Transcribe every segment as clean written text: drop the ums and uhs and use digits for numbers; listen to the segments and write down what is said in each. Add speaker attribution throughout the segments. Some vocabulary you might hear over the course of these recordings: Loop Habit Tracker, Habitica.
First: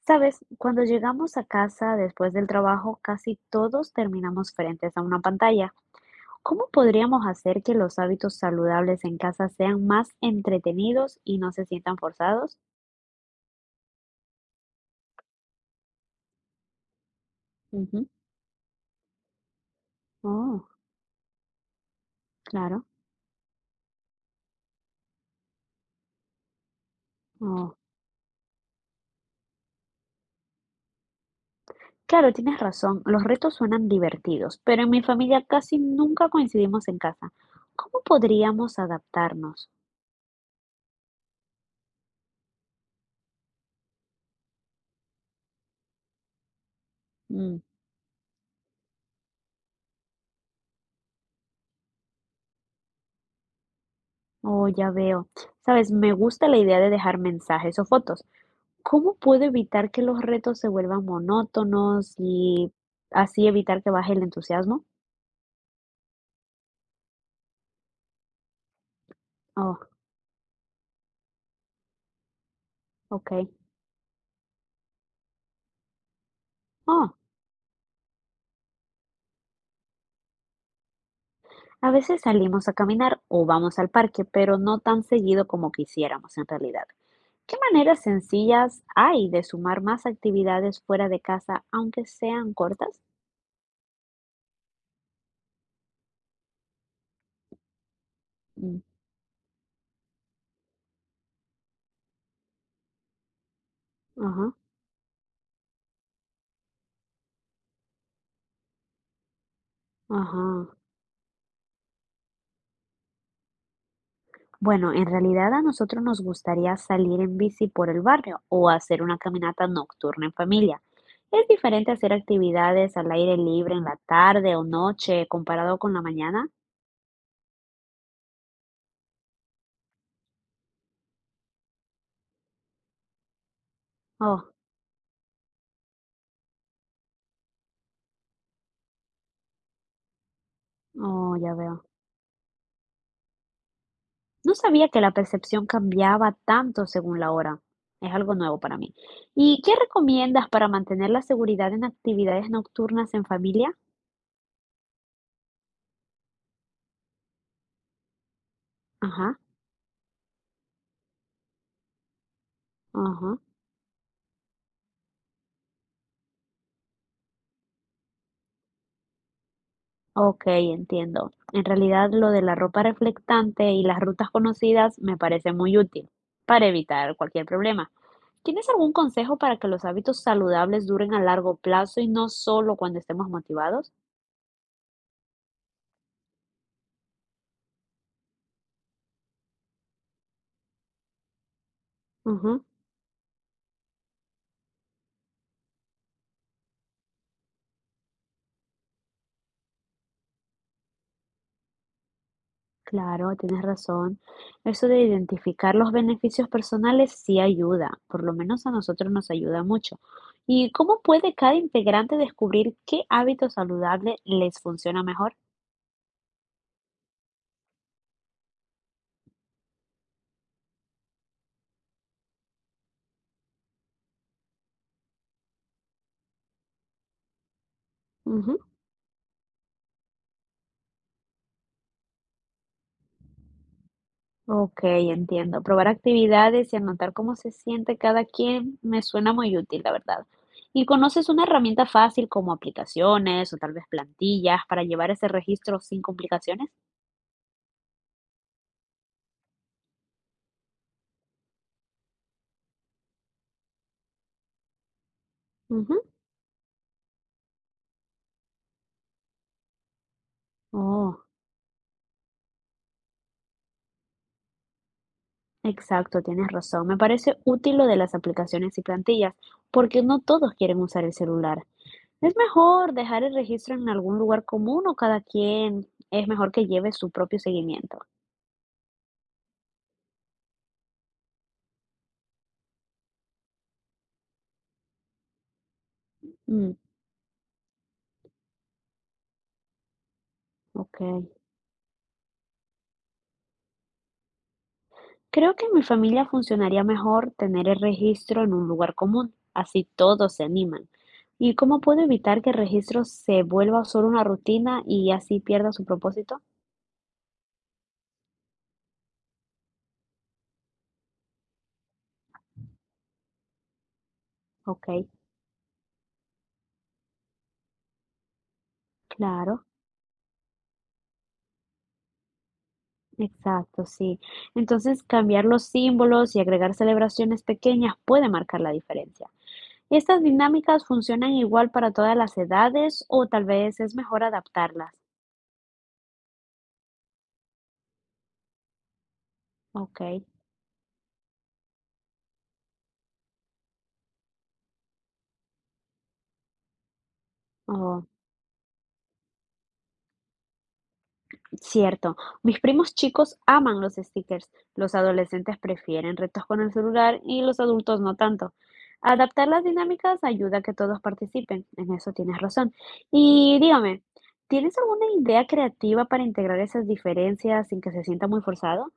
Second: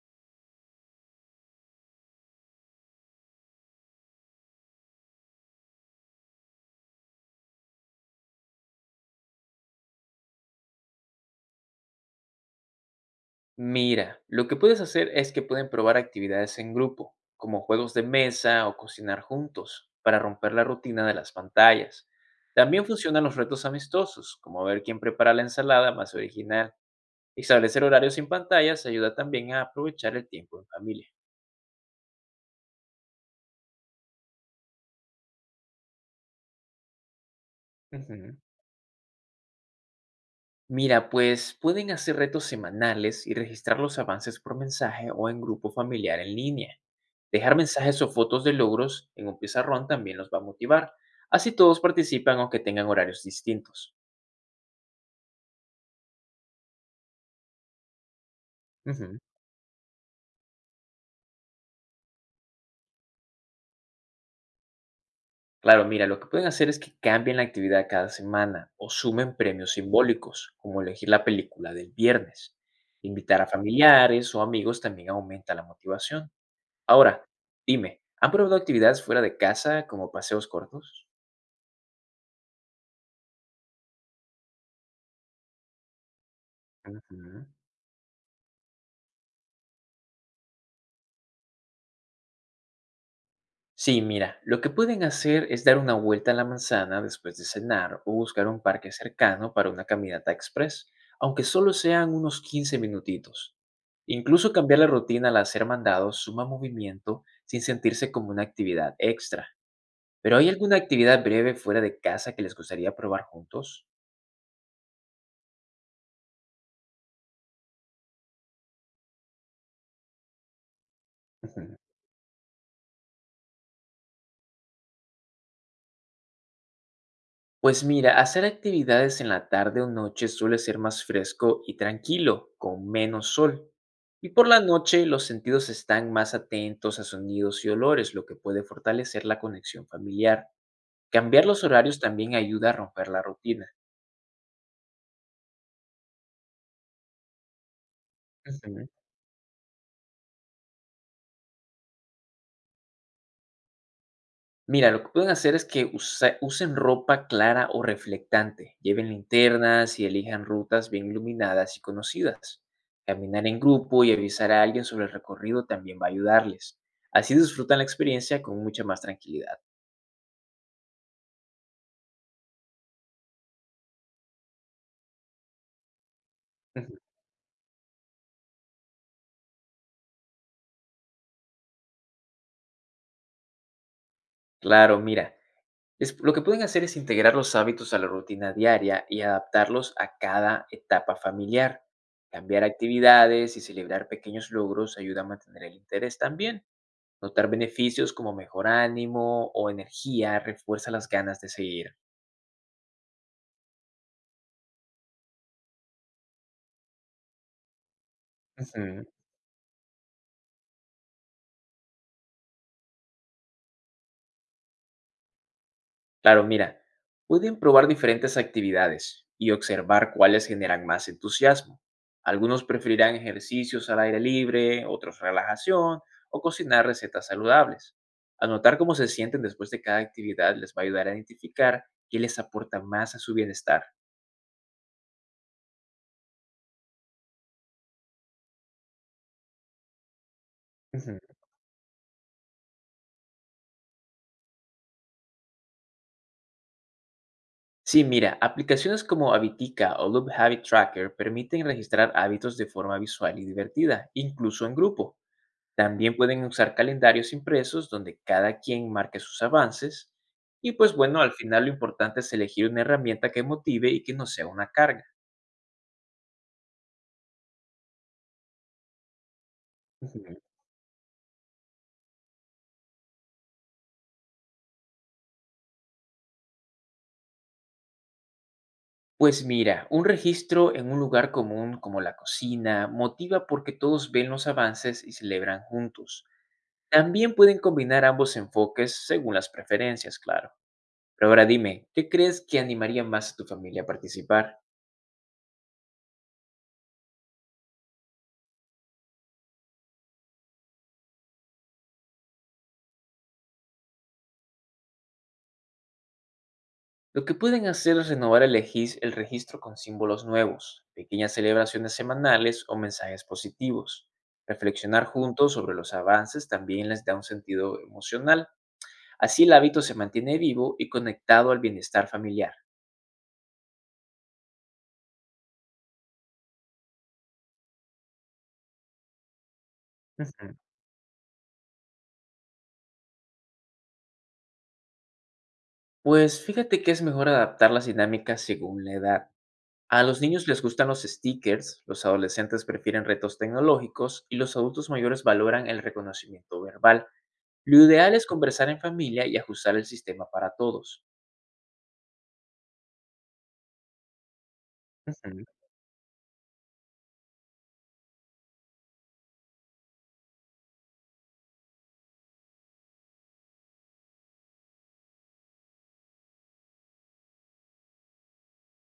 Speaker 1: Sabes, cuando llegamos a casa después del trabajo, casi todos terminamos frentes a una pantalla. ¿Cómo podríamos hacer que los hábitos saludables en casa sean más entretenidos y no se sientan forzados?
Speaker 2: Mira, lo que puedes hacer es que pueden probar actividades en grupo, como juegos de
Speaker 1: Ujú.
Speaker 2: mesa o cocinar juntos, para romper la
Speaker 1: Oh,
Speaker 2: rutina de las pantallas.
Speaker 1: claro.
Speaker 2: También funcionan los retos amistosos, como ver quién prepara la ensalada más original.
Speaker 1: Oh.
Speaker 2: Establecer horarios sin pantallas ayuda también a aprovechar el tiempo en familia.
Speaker 1: Claro, tienes razón. Los retos suenan divertidos, pero en mi familia casi nunca coincidimos en casa. ¿Cómo
Speaker 2: Ujú.
Speaker 1: podríamos adaptarnos?
Speaker 2: Mira, pues pueden hacer retos semanales y registrar los avances por mensaje o en grupo familiar en línea. Dejar
Speaker 1: Mm.
Speaker 2: mensajes o fotos de logros en un pizarrón también los va a motivar. Así todos participan aunque tengan horarios distintos.
Speaker 1: Oh, ya veo. Sabes, me gusta la idea de dejar mensajes o fotos. ¿Cómo
Speaker 2: Ujú.
Speaker 1: puedo evitar que los retos se vuelvan monótonos y así evitar que baje el entusiasmo?
Speaker 2: Claro, mira, lo que pueden hacer es que cambien la actividad cada semana o sumen premios
Speaker 1: Oh,
Speaker 2: simbólicos, como elegir la película del viernes.
Speaker 1: ok.
Speaker 2: Invitar a familiares o amigos también aumenta la motivación.
Speaker 1: Oh,
Speaker 2: Ahora, dime, ¿han probado actividades fuera de casa como paseos cortos?
Speaker 1: a veces salimos a caminar o vamos al parque, pero no tan seguido como quisiéramos en realidad.
Speaker 2: Ujú.
Speaker 1: ¿Qué maneras sencillas hay de sumar más actividades fuera de casa, aunque sean cortas?
Speaker 2: Sí, mira, lo que pueden hacer es dar una vuelta a la manzana después de cenar o buscar un
Speaker 1: Mm.
Speaker 2: parque cercano para una caminata express, aunque solo sean unos 15 minutitos. Incluso
Speaker 1: Ajá,
Speaker 2: cambiar la rutina al hacer mandados suma movimiento sin sentirse como una actividad extra. ¿Pero hay
Speaker 1: ajá.
Speaker 2: alguna actividad breve fuera de casa que les gustaría probar juntos?
Speaker 1: Bueno, en realidad a nosotros nos gustaría salir en bici por el barrio o hacer una caminata nocturna en familia. ¿Es
Speaker 2: Ujú.
Speaker 1: diferente hacer actividades al aire libre en la tarde o noche comparado con la mañana?
Speaker 2: Pues mira, hacer actividades en la tarde o noche suele ser más fresco y tranquilo, con menos sol. Y por
Speaker 1: Oh,
Speaker 2: la noche los sentidos están más atentos a sonidos y olores, lo que puede fortalecer la conexión familiar.
Speaker 1: oh,
Speaker 2: Cambiar
Speaker 1: ya
Speaker 2: los
Speaker 1: veo.
Speaker 2: horarios también ayuda a romper la rutina.
Speaker 1: No sabía que la percepción cambiaba tanto según la hora. Es algo nuevo para
Speaker 2: Ujú.
Speaker 1: mí. ¿Y qué recomiendas para mantener la seguridad en actividades nocturnas en familia?
Speaker 2: Mira, lo que pueden hacer es que usen ropa clara o reflectante, lleven
Speaker 1: Ajá,
Speaker 2: linternas y elijan rutas bien iluminadas y conocidas.
Speaker 1: ajá.
Speaker 2: Caminar en grupo y avisar a alguien sobre el recorrido también va a ayudarles. Así disfrutan la experiencia con mucha más tranquilidad.
Speaker 1: Ok, entiendo. En realidad lo de la ropa reflectante y las rutas conocidas me parece muy útil para
Speaker 2: Ujú.
Speaker 1: evitar cualquier problema. ¿Tienes algún consejo para que los hábitos saludables duren a largo plazo y no solo cuando estemos motivados?
Speaker 2: Claro, mira, lo que pueden hacer es integrar los hábitos a la rutina diaria y adaptarlos a cada etapa familiar.
Speaker 1: Ujú.
Speaker 2: Cambiar actividades y celebrar pequeños logros ayuda a mantener el interés también. Notar beneficios como mejor ánimo o energía refuerza las ganas de seguir.
Speaker 1: Claro, tienes razón. Eso de identificar los beneficios personales sí ayuda, por lo menos a
Speaker 2: Ujú.
Speaker 1: nosotros nos ayuda mucho. ¿Y cómo puede cada integrante descubrir qué hábito saludable les funciona mejor?
Speaker 2: Claro, mira, pueden probar diferentes actividades y observar cuáles generan más entusiasmo. Algunos preferirán ejercicios al aire libre, otros relajación o cocinar recetas saludables.
Speaker 1: Ujú.
Speaker 2: Anotar cómo se sienten después de cada actividad les va a ayudar a identificar qué les aporta más a su bienestar.
Speaker 1: Ok, entiendo. Probar actividades y anotar cómo se siente cada quien me suena muy útil, la verdad. ¿Y
Speaker 2: Ujú.
Speaker 1: conoces una herramienta fácil como aplicaciones o tal vez plantillas para llevar ese registro sin complicaciones?
Speaker 2: Sí, mira, aplicaciones como Habitica o Loop Habit Tracker permiten registrar hábitos de forma visual y divertida, incluso en grupo.
Speaker 1: Ujú.
Speaker 2: También pueden usar calendarios impresos donde cada quien marque sus avances. Y pues bueno,
Speaker 1: Oh,
Speaker 2: al final lo importante es elegir una herramienta que motive y que no sea una carga.
Speaker 1: exacto, tienes razón. Me parece útil lo de las aplicaciones y plantillas, porque no
Speaker 2: Ujú.
Speaker 1: todos quieren usar el celular. Es mejor dejar el registro en algún lugar común o cada quien es mejor que lleve su propio seguimiento.
Speaker 2: Pues mira, un registro en un lugar común como la cocina motiva porque todos ven los avances y celebran juntos.
Speaker 1: Mm,
Speaker 2: También pueden combinar ambos enfoques según las preferencias, claro.
Speaker 1: ok.
Speaker 2: Pero ahora dime, ¿qué crees que animaría más a tu familia a participar?
Speaker 1: Creo que en mi familia funcionaría mejor tener el registro en un lugar común, así todos se animan. ¿Y cómo puedo evitar que el registro se vuelva solo una rutina y así pierda su propósito?
Speaker 2: Lo que pueden hacer es renovar el registro con símbolos nuevos, pequeñas celebraciones semanales o mensajes positivos.
Speaker 1: Ok,
Speaker 2: Reflexionar juntos sobre los avances también les da un sentido emocional. Así el
Speaker 1: claro,
Speaker 2: hábito se mantiene vivo y conectado al bienestar familiar.
Speaker 1: exacto, sí. Entonces, cambiar los símbolos y agregar celebraciones pequeñas puede marcar la diferencia. ¿Estas
Speaker 2: Ujú.
Speaker 1: dinámicas funcionan igual para todas las edades o tal vez es mejor adaptarlas?
Speaker 2: Pues fíjate que es mejor adaptar las dinámicas según la edad.
Speaker 1: Ok,
Speaker 2: A los niños les gustan los stickers, los adolescentes prefieren retos tecnológicos y los adultos mayores valoran el reconocimiento verbal. Lo
Speaker 1: oh.
Speaker 2: ideal es conversar en familia y ajustar el sistema para todos.
Speaker 1: Cierto, mis primos chicos aman los stickers, los
Speaker 2: Ujú.
Speaker 1: adolescentes prefieren retos con el celular y los adultos no tanto. Adaptar las dinámicas ayuda a que todos participen, en eso tienes razón. Y dígame, ¿tienes alguna idea creativa para integrar esas diferencias sin que se sienta muy forzado?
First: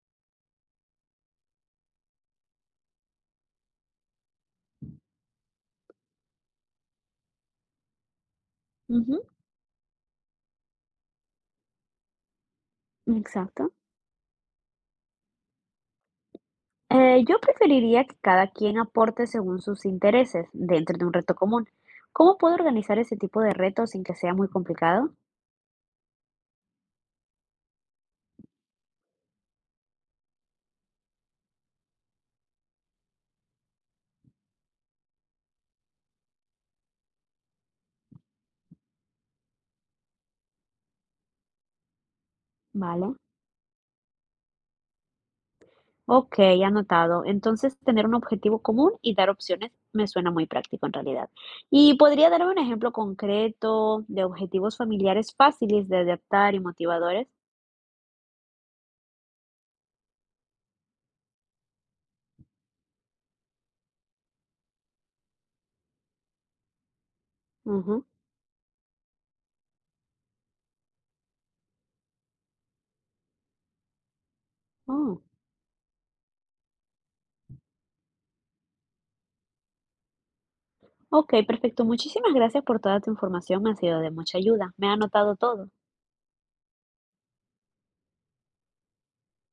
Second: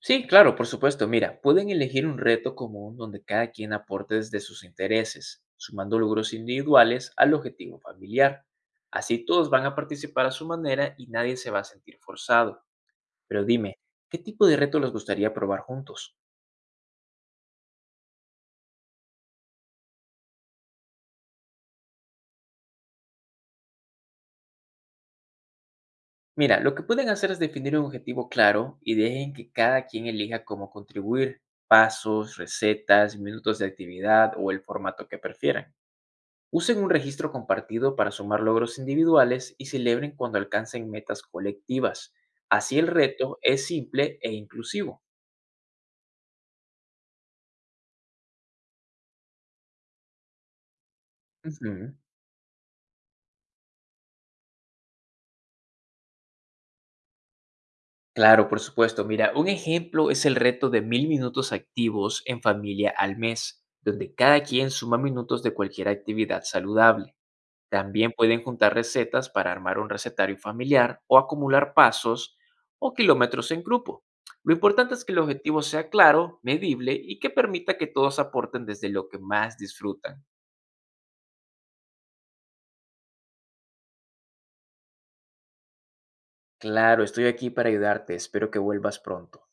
Speaker 2: Sí, claro, por supuesto. Mira, pueden elegir un reto común donde cada quien aporte desde sus intereses, sumando logros individuales al objetivo familiar.
Speaker 1: Ujú.
Speaker 2: Así todos van a participar a su manera y nadie se va a sentir forzado. Pero
Speaker 1: Exacto.
Speaker 2: dime, ¿qué tipo de reto les gustaría probar juntos?
Speaker 1: Yo preferiría que cada quien aporte según sus intereses dentro de un reto común. ¿Cómo puedo organizar ese tipo de retos sin que sea muy complicado?
Speaker 2: Mira, lo que pueden hacer es definir un objetivo claro y dejen que cada quien elija cómo contribuir, pasos, recetas, minutos de actividad o el formato que prefieran. Usen un registro compartido para sumar logros individuales y celebren cuando alcancen metas colectivas. Así el
Speaker 1: Vale.
Speaker 2: reto es simple e inclusivo.
Speaker 1: Ok, anotado. Entonces, tener un objetivo común y dar opciones me suena muy práctico en realidad. ¿Y
Speaker 2: Ujú.
Speaker 1: podría darme un ejemplo concreto de objetivos familiares fáciles de adaptar y motivadores?
Speaker 2: Claro, por supuesto. Mira, un ejemplo es el reto de 1000 minutos activos en familia al mes, donde cada quien suma minutos de cualquier actividad saludable.
Speaker 1: Ujú.
Speaker 2: También pueden juntar recetas para armar un recetario familiar o acumular pasos o kilómetros en grupo. Lo importante es que el
Speaker 1: Oh,
Speaker 2: objetivo sea claro, medible y que permita que todos aporten desde lo que más disfrutan.
Speaker 1: ok, perfecto. Muchísimas gracias por toda tu información. Me ha sido de mucha ayuda. Me ha anotado todo.
Speaker 2: Claro, estoy aquí para ayudarte. Espero que vuelvas pronto.